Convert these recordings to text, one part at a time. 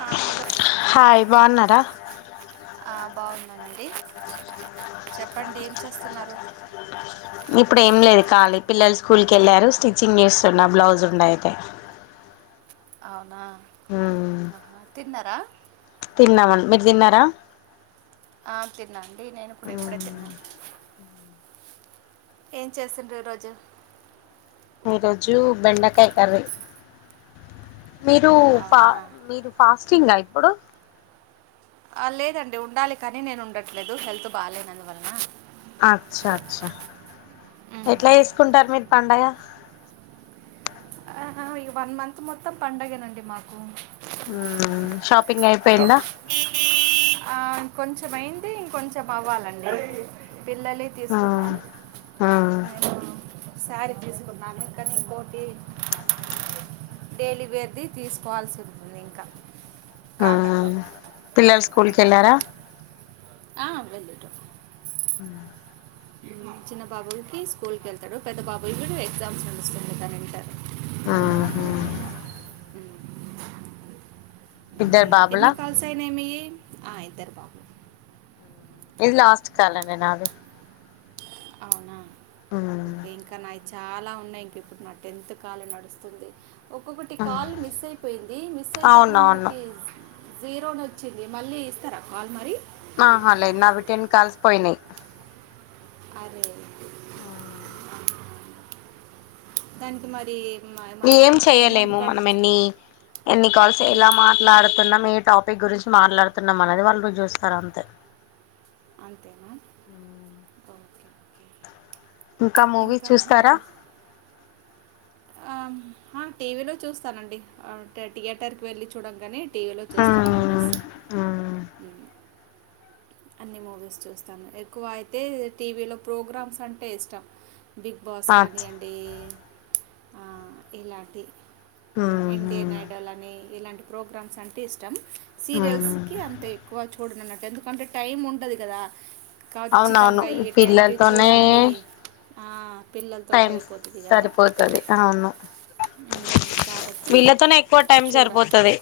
హా hello hi బాగున్నారా బాగున్నానండి చెప్పండి ఏం చేస్తున్నారు కాళీ పిల్లలు స్కూల్ క వెళ్ళారు స్టిచ్చింగ్ చేస్తున్న బ్లౌజ్ ఉండయితే అవునా అహా తిన్నార తిన్నామ అండి మీరు తిన్నారా అ తిన్నాండి నేను కూడాప్పు ఎప్పుడే తిన్నాను ఏం చేసింరూ ఈ రోజు ఈరోజు బెండకాయ కర్రీ మీరు ఫ అవునా మీరు ఫాస్టింగ్ ఆ ఎప్పుడు ఆ లేదండి ఉండాలి కానీ నేను ఉండట్లేదు హెల్త్ బాలేదు అందువలన అచ్చా అచ్చా ఉమ్. ఎట్లా చేసుకుంటారు మీరు పండగ ఈ వన్ మంత్ మొత్తం పండుగేనండి మాకు ఆ షాపింగ్ అయిపోయిందా కొంచెం అయింది ఇంకొంచెం అవ్వాలండి పిల్లలే మ్మ్. తీసుకున్నాం మ్మ్. నేను శారీ తీసుకున్నాను కానీ ఇంకోటి డైలివేర్ది తీసుకోవాల్సి ఉంటంది ఇంకా ఆ కాటన్లో పిల్లలు స్కూల్కెళ్ళారా ఆ [inaudible] చిన్న బాబుకి స్కూల్ క వెళ్తాడు పెద్ద బాబు కూడా ఎగ్జామ్స్ నడుస్తుంది తను ఇంటర్ ఆహ ఉమ్, ఇద్దరు బాబులా ఎన్ని కాల్స్ అయినాయి మీ ఆ ఇద్దరు బాబులు ఇది లాస్ట్ కాలాండీ నాది అవునా మ్మ్. ఓకే ఇంకా నాయి చాలా ఉన్నాయి ఇంక ఇప్పుడు నా టెన్త్ కాల్ నడుస్తుంది ఒక్కొక్కటి మ్మ్. కాల్ మిస్ అయిపోయింది మిస్ అయితే అక్కడ అవునవును మనకి జీరోని వచ్చింది మళ్ళీ ఇస్తారా కాల్ మరి ఆహా లేదు నావి టెన్ కాల్స్ పోయినాయి అరే ఆ దానికి మరి మ- ఏమన్నా ఏం అమౌంట్ చెయలేము మనం కట్ ఎన్ని ఎన్ని కాల్స్ ఆ, ఎలా మాట్లాడుతున్నాం టాపిక్ గురించి మాట్లాడుతున్నాం అనది వాళ్ళు నువ్వు చూస్తారు అంతే అంతేనా ఓకే ఓకే ఇంకా మూవీ చూస్తారా ఆ, టీవీలో చూస్తానండి థియేటర్కి వెళ్ళి చూడం కానీ టీవీలో చూస్తాను మ్మ్ మూవీస్ అన్ని మూవీస్ చూస్తాను ఎక్కువ అయితే టీవీలో ప్రోగ్రామ్స్ అంటే ఇష్టం బిగ్ బాస్ అచ్చ కానీ అండి ఆ ఇలాంటి ఇండియన్ మ్మ్ ఐడల్ అని ఇలాంటి ప్రోగ్రామ్స్ అంటే ఇష్టం సీరియల్స్ మ్మ్ కి అంత ఎక్కువ చూ [unintelligible] ఎందుకు అంటే టైం ఉంటది కదా అవునవును ఖచ్చితంగా ఈ టైంకి పిల్లలతోనే చూడాలని ఆ, పిల్లలతో టైం అయిపోతుంది కదా సరిపోతుది అవును మ్, కాబట్టి వీళ్ళతోనే ఎక్కువ టైం చూడ సరిపోతుది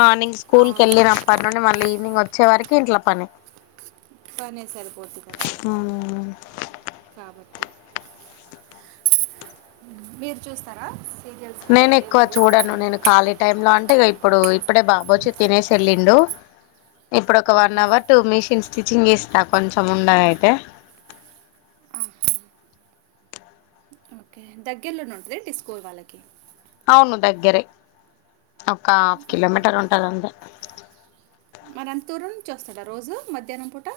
మార్నింగ్ స్కూల్ అవును వెళ్ళినప్పటి నుండి మళ్ళీ ఈవినింగ్ వ వచ్చే వరికి ఇంట్లో పని పనీ సారే పోద్ది కదా మ్మ్ కాబట్టి మీరు చూస్తారా సీరియల్స్ నేను కానివ్వండి ఎక్కువ మూవీస్ చూడాను కానివ్వండి నేను ఖాళీ టైం లో అంటే ఇప్పుడు ఇప్పుడే బాబోచి తినేసి వెళ్ళిండు ఇప్పుడు ఒక one hour two machines stitching చేస్తా కొంచెం ఉండ అయితే ఓకే దగ్గర్లోనే ఉంటదేంటి స్కూల్ వాళ్ళకి అవును దగ్గరే ఒక హాఫ్ కిలోమీటర్ ఉంటదంటే మరి అంత దూరం నుంచి వస్తాడా రోజు మధ్యాహ్నం పూట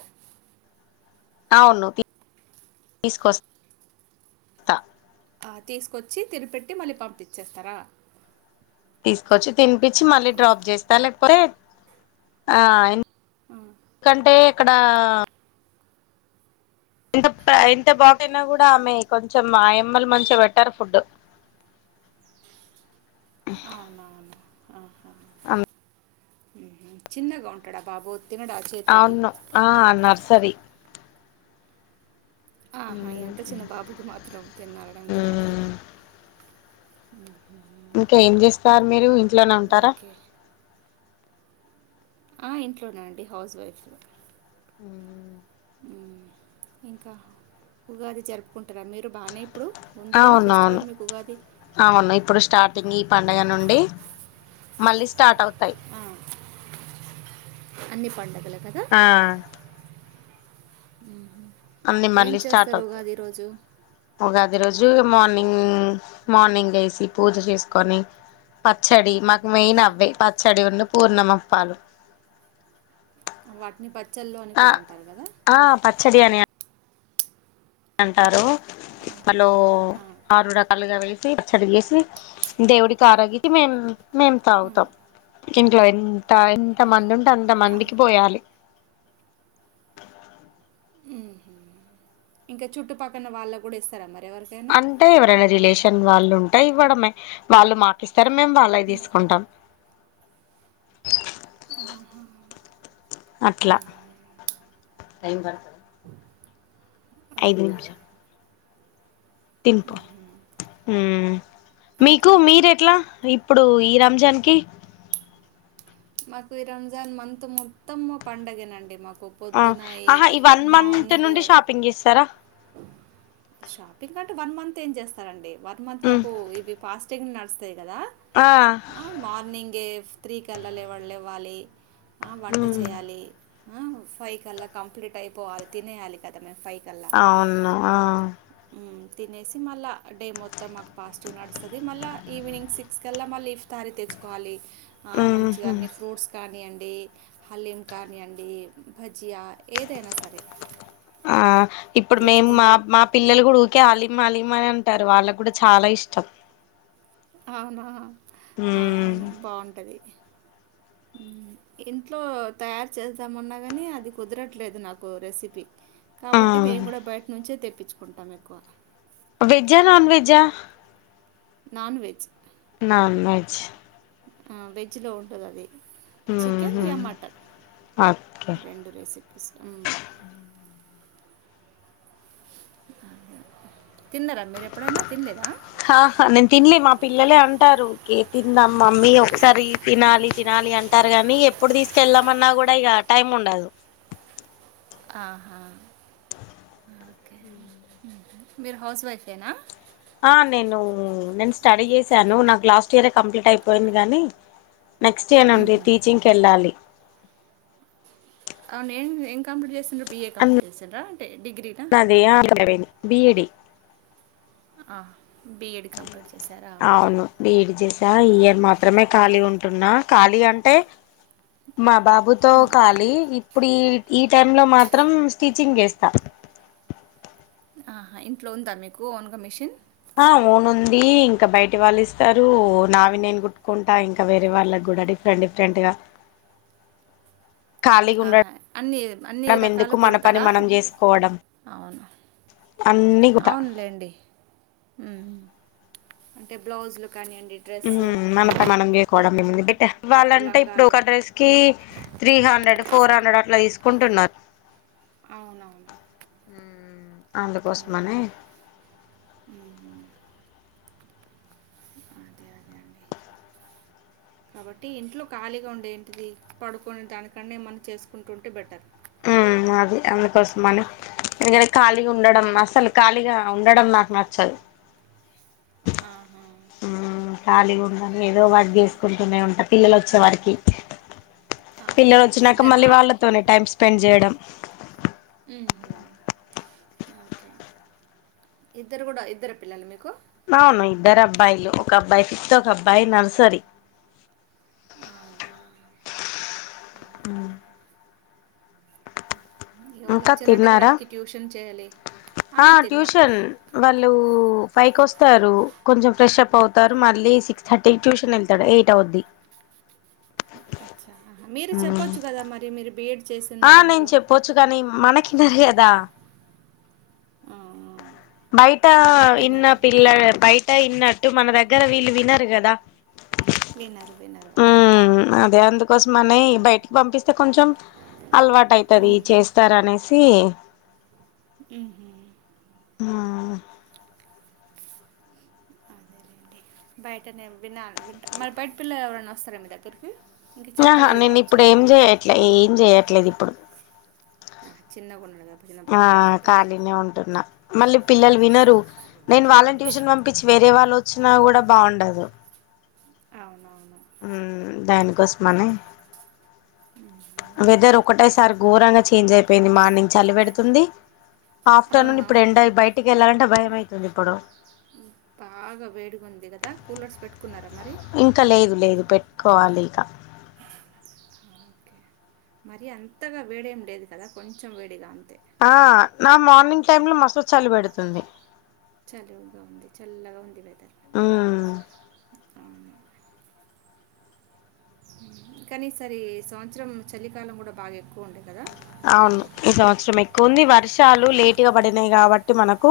అవును తీసుకొస్తా తీసుకొచ్చి తినిపెట్టి మళ్ళీ పంపించేస్తారా తీసుకొచ్చి తినిపించి మళ్ళీ ఆ, డ్రాప్ చేస్తా లేకపోతే ఆ ఎన్ కంటే అక్కడ ఎంత ఎంత బాకయినా కూడా ఆమె కొంచెం ఆయమ్మలు మంచి పెట్టారు ఫుడ్ అవునువును ఆహా అమ్ మ్మ్ చిన్నగా ఉంటాడా బాబు తినడా చేతితోటి అవును ఆ నర్సరి ఆహా ఎంత చిన్న బాబుకి మాత్రం తిన్నారడానికి రాదు కదా హ్మ్ హు ఇంకా ఏమి చేస్తారు మీరు ఇంట్లోనే ఉంటారా ఓకే ఆ ఇంట్లోనే అండీ హౌస్ వైఫ్ హ్మ్ మ్మ్ ఇంకా ఉగాది జరుపుకుంటారా మీరు బానే ఇప్పుడు ఉంది కదా అవునవును ఫెస్టివల్ మీకు ఉగాది అవును ఇప్పుడు స్టార్టింగ్ ఈ పండుగ నుండి మళ్ళీ స్టార్ట్ అవుతు తయి ఆ, అన్ని పండుగలకు ఆ మ్మ్ హ్మ్ అన్ని మళ్ళీ స్టార్ట్ అవుతాయి ఉగాది రోజు మార్నింగ్ మార్నింగ్ వేసి పూజ చేసుకొని పచ్చడి మాక్ మెయిన్ ఉమ్. అవే పచ్చడి ఉన్నప్ పూర్ణమప్పాలు వాటిని పచ్ ఆ ఆ పచ్చడియనీ అన్ అంటారు మలో ఆ. ఆరుడ కలుగా వెళ్ళ తీ పచ్చడి చేసి దేవుడికారగిచ్చి మేం మేం తాగుతాం ఇంట్లో ఎన్ త ఎంత మంది ఉంటే అంత మందికి పోయాలి మ్మ్ హ్మ్ ఇంకా చుట్టుపక్కన వాళ్ళకు కూడా ఇస్తారా మరి ఎవరికైనా అంటే ఎవరైనా రిలేషన్ వాళ్ళు టె ఇవ్వడమే వాళ్ళు మాకిస్ తరు మేము వాళ్ళవి తీసుకుంటాం ఆహ అట్ల టైమ్ ప అ ఐదు నిమిషం తింపు మ్మ్ మీకు ఇంకా మీరు ఎట్లా ఇప్పుడు ఈ రంజాన్ కి మాకు ఈ రంజాన్ మంత్ మొత్తం పండగేనండి మాకు ఆ పొద్దున్నాయి ఆహా ఈ వన్ మంత్ మార్నింగ్ నుండి షాపింగ్ చేస్తారా షాపింగ్ కంట్ వన్ మంత్ ఏం చేస్తారండి వర్మంత్ మ్మ్ మాకు ఇవి పాస్ చె నర్స్త కదా ఆ మార్నింగ్ స్త్ర్రీ కి వెళ్ళలే వాళవ్వాలి వంట మ్మ్ చేయాలి ఫై కల్లా కంప్లీట్ అయిపోవాలి తినేయాలి కదా మేము ఫైవ్ అవును ఆ హ్మ్. తినేసి మళ్ళా డే మొత్తం మాకు పాజిటివ్ నడుస్తుంది మళ్ళీ ఈవినింగ్ సిక్స్కి వెల్లా మళ్ళీ ఈఫ్ తారీ తెచ్చుకోవాలి ఆ మ్మ్ హ్మ్ మంచిగాన్ని ఫ్రూట్స్ కానీ అండి డి హలీం కానీయండి బజ్జియ ఏదైనా సరే ఆ ఇప్పుడు మేము మా తెచ్చుకుంటాం. మా పిల్లలు కూడా ఊకే హలీం హలీం మరి అంటారు వాళ్ళకి కూడా చాలా ఇష్టం అవును మ్మ్ అవును బాగుంటుంది ఇంట్లో తయారు చేద్దామున్నా కాని అది కుదరట్లేదు నాకు రెసిపీ ఆ కాబట్టి మేము కూడా బయట నుంచే తెకు తప్పించుకుంటాం ఎక్కువ వెజా హా నాన్ వెజా ఆ నాన్ వెజ్ నన్ వెజ్ ఆ వెజ్ లో ఉంటది అది చికెన్ ఉహు యా మటన్ ఓకే రెండు రెసిపీస్ అదే. తిన్నారా మీరెప్పుడైనా? తినలేదా? ఆహా నేను తినలే మా పిల్లలే అంటారు తిందాం మమ్మీ ఒకసారి తినాలి తినాలి అంటారు కాగానీ ఎప్పుడు తీసుకెళ్ళామన్నా కూడా ఇక టైం ఉండదు ఆహా అ మీరు హౌస్ వైఫేనా ఆ నేను నేను స్టడీ చేసాను నాకు లాస్ట్ ఇయరే కంప్లీట్ అయిపోయింది గానీ నెక్స్ట్ ఇయర్ నుండి టీచింగ్కి వెళ్ళాలి అవును ఏం ఏం కంప్లీట్ చేసిండ్ర బిఏ కంప్లీట్ చేసన్రా డి డిగ్రీనా బీడి ఆ బీఎడ్ కంప్లీట్ చేశారా? ఓకే. అవును బీడి చేసా ఈయర్ మాత్రమే ఖాళీ ఉంటున్నా ఖాళీ అంటే మా బాబుతో ఖాలీ ఇప్పుడు ఈ ఈ టైమ్లో మాత్రం స్టిచింగ్ చేస్తా అహా ఇంట్లో ఉందా మీకు ఓన్గా మిషిన్ ఆ ఓన్ ఉంది ఇంకా బయటి వాళ్ళు ఇస్తారు నావి నేను కుట్టుకుంటా ఇంకా వేరే వాళ్ళకి కూడా డిఫరెంట్ డిఫరెంట్ గా ఖాళీగా అహా ఉండడం అన్నీ అన్నీ రకాల ఎందుకు మన పని కుడతారా మనం చేసుకోవడం అవును అన్ని కూడా అవునులేండి ఉమ్ హూ అంటే బ్లౌస్లు ఉమ్ మన పని మనం చేసుకోవడం ఏముంది బిడ్డా పట్టు ఇవ్వాలంటే ఇప్పుడు లంగాలు. ఒక డ్రస్ కి త్రీ హండ్రెడ్ ఫోర్ హండ్రెడ్ అట్లా తీసుకుంటున్నారు అవునవును ఉమ్ అందుకోసమని ఉమ్ కాబట్టి ఇంట్లో ఖాళీగా ఉంటే ఏంటిది పడుకొని దానికన్నా ఏమన్నా చేసుకుంటుంటే బెటర్ ఉ అది అందుకోసం అని ఎందుకంటే ఖాళీగా ఉండడం అసలు ఖాళీగా ఉండడం నాకు నచ్చదు అహా ఉమ్ కాలిగుం ఏదో వర్క్ చేసుకుంటూనే ఉంటా పిల్లలు వచ్చే వరికి పిల్లలు అవునా! వచ్చినాక ఇద్దరా? మళ్ళీ వాళ్ళతోనే టైమ్ స్పె స్పెండ్ జేయడం ఉమ్ ఓకే ఇద్దరు కూడా ఇద్దరు పిల్లలా మీకు అవును ఇద్దరు అబ్బాయిలు ఒక అబ్బాయి ఫిఫ్త్ ఒక అబ్బాయి నర్సరి అవునా! ఊ ఇక వాళ్ళు ఇంకా వచ్చారంటే తిన్నారా వాళ్ళకి ట్యూషన్ చేయాలి ఆ ట్యూషన్ వాళ్ళు ఫైవ్ కి వస్తారు కొంచెం ఫ్రెష్అప్ పోతారు మళ్ళీ సిక్స్ థర్టీ కి ట్యూషన్ వెళ్తాడు ఎయిట్ అవుద్ది అచ్చా అహా మీరు చెప్పొచ్చు కదా మరి మీరు బియడ్ ఆ నేను చెప్పొచ్చు కాని మనకి తెలియదా అవును బయట ఇన్న పిల్ల బయ బయట విన్నట్టు మన దగ్గర వీళ్ళు వినరు గదా వినరు వినరు అవును కోసంమనే బయటికి పంపిస్తా అయితే కొంచెం అలవాటు ఐతది చేస్తారనేసి క్చి హూ ఉమ్ అవును అదేలేండి బయటనే వినాలి మరి బయట పిల్లలు ఎవరన్నా వస్తారా మీ దగ్గరకి అహా నేను ఇప్పుడు ఏం చెయట్లే ఏం చెయ్యట్లేదు ఇప్ ప్పుడు ఆ, చిన్నగా ఉన్నాడు కదా చిన్న ఆ బాబు కాబట్టి ఖాళీనే ఉంటున్నా మళ్ళీ పిల్లలు వినరు నేను వాళ్ళని ట్యూషన్ పంపించి వేరే వాళ్ళు వచ్చినా కూడా బాగుండదు. అవును హు దానికోసమని [inaudible] వెదర్ ఒకటే సారి ఘోరంగా చేంజ్ అయిపోయింది మార్నింగ్ చలి పెడుతుంది ఆఫ్టర్నూన్ ఇప్పుడు అవునవును ఎండ బయటికి వెళ్ళాలంటే భయం అయితుంది ఇప్పుడు బాగా వేడిగా ఉంది కదా కూలర్స్ పెట్టుకున్నారా మరి కోవాలిగా మరి అంతగా వేడేం లేదు కదా కొంచెం వేడిగా ఆ నా మార్నింగ్ టైమ్ లో మస్త్ చలి పెడుతుంది. చల్లగా ఉంది చల్లగా ఉంది వెదర్ మ్మ్ కానీ ఈసారి సంవత్సరం చలికాలం కూడా బాగా ఎక్కువ ఉండేది కదా అవును ఈ సంవత్సరం ఎక్కువంది వర్షాలు లేటుగా పడినాయి కాబట్టి మనకు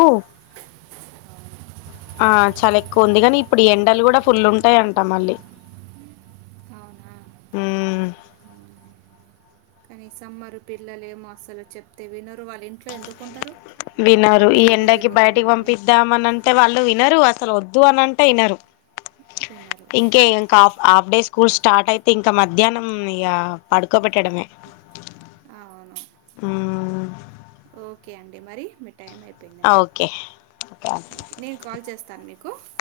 ఆ చాలా ఎక్కువంది కాని ఇప్పుడు ఎండలు కూడా ఫుల్ ఉంటాయంటా మళ్ళీ అవునా? హు కనీసం పిల్లలు ఏమో అసలు చెప్తే వినరు. వాళ్ళ ఇంట్లో ఎందుకుంటారు? వినరు అటు ఈ ఇటు ఎండాకి తిరుగుతా బయటికి ఉంటారు. పంపిద్దామని అంటే వాళ్ళు వినరు అసలు వద్ వద్దు అని అంటే వినరు వినరు. ఇంకే ఇంకా half half day schools start అయితే ఇంకా మధ్యాహ్నం ఇక పడుకోబెట్టడమే ఆ అవును మ్మ్ ఓకే అండి మరి మీ టైం అయిపోయిందండి ఓకే ఓకే నేను కాల్ చేస్తాను మీకు కు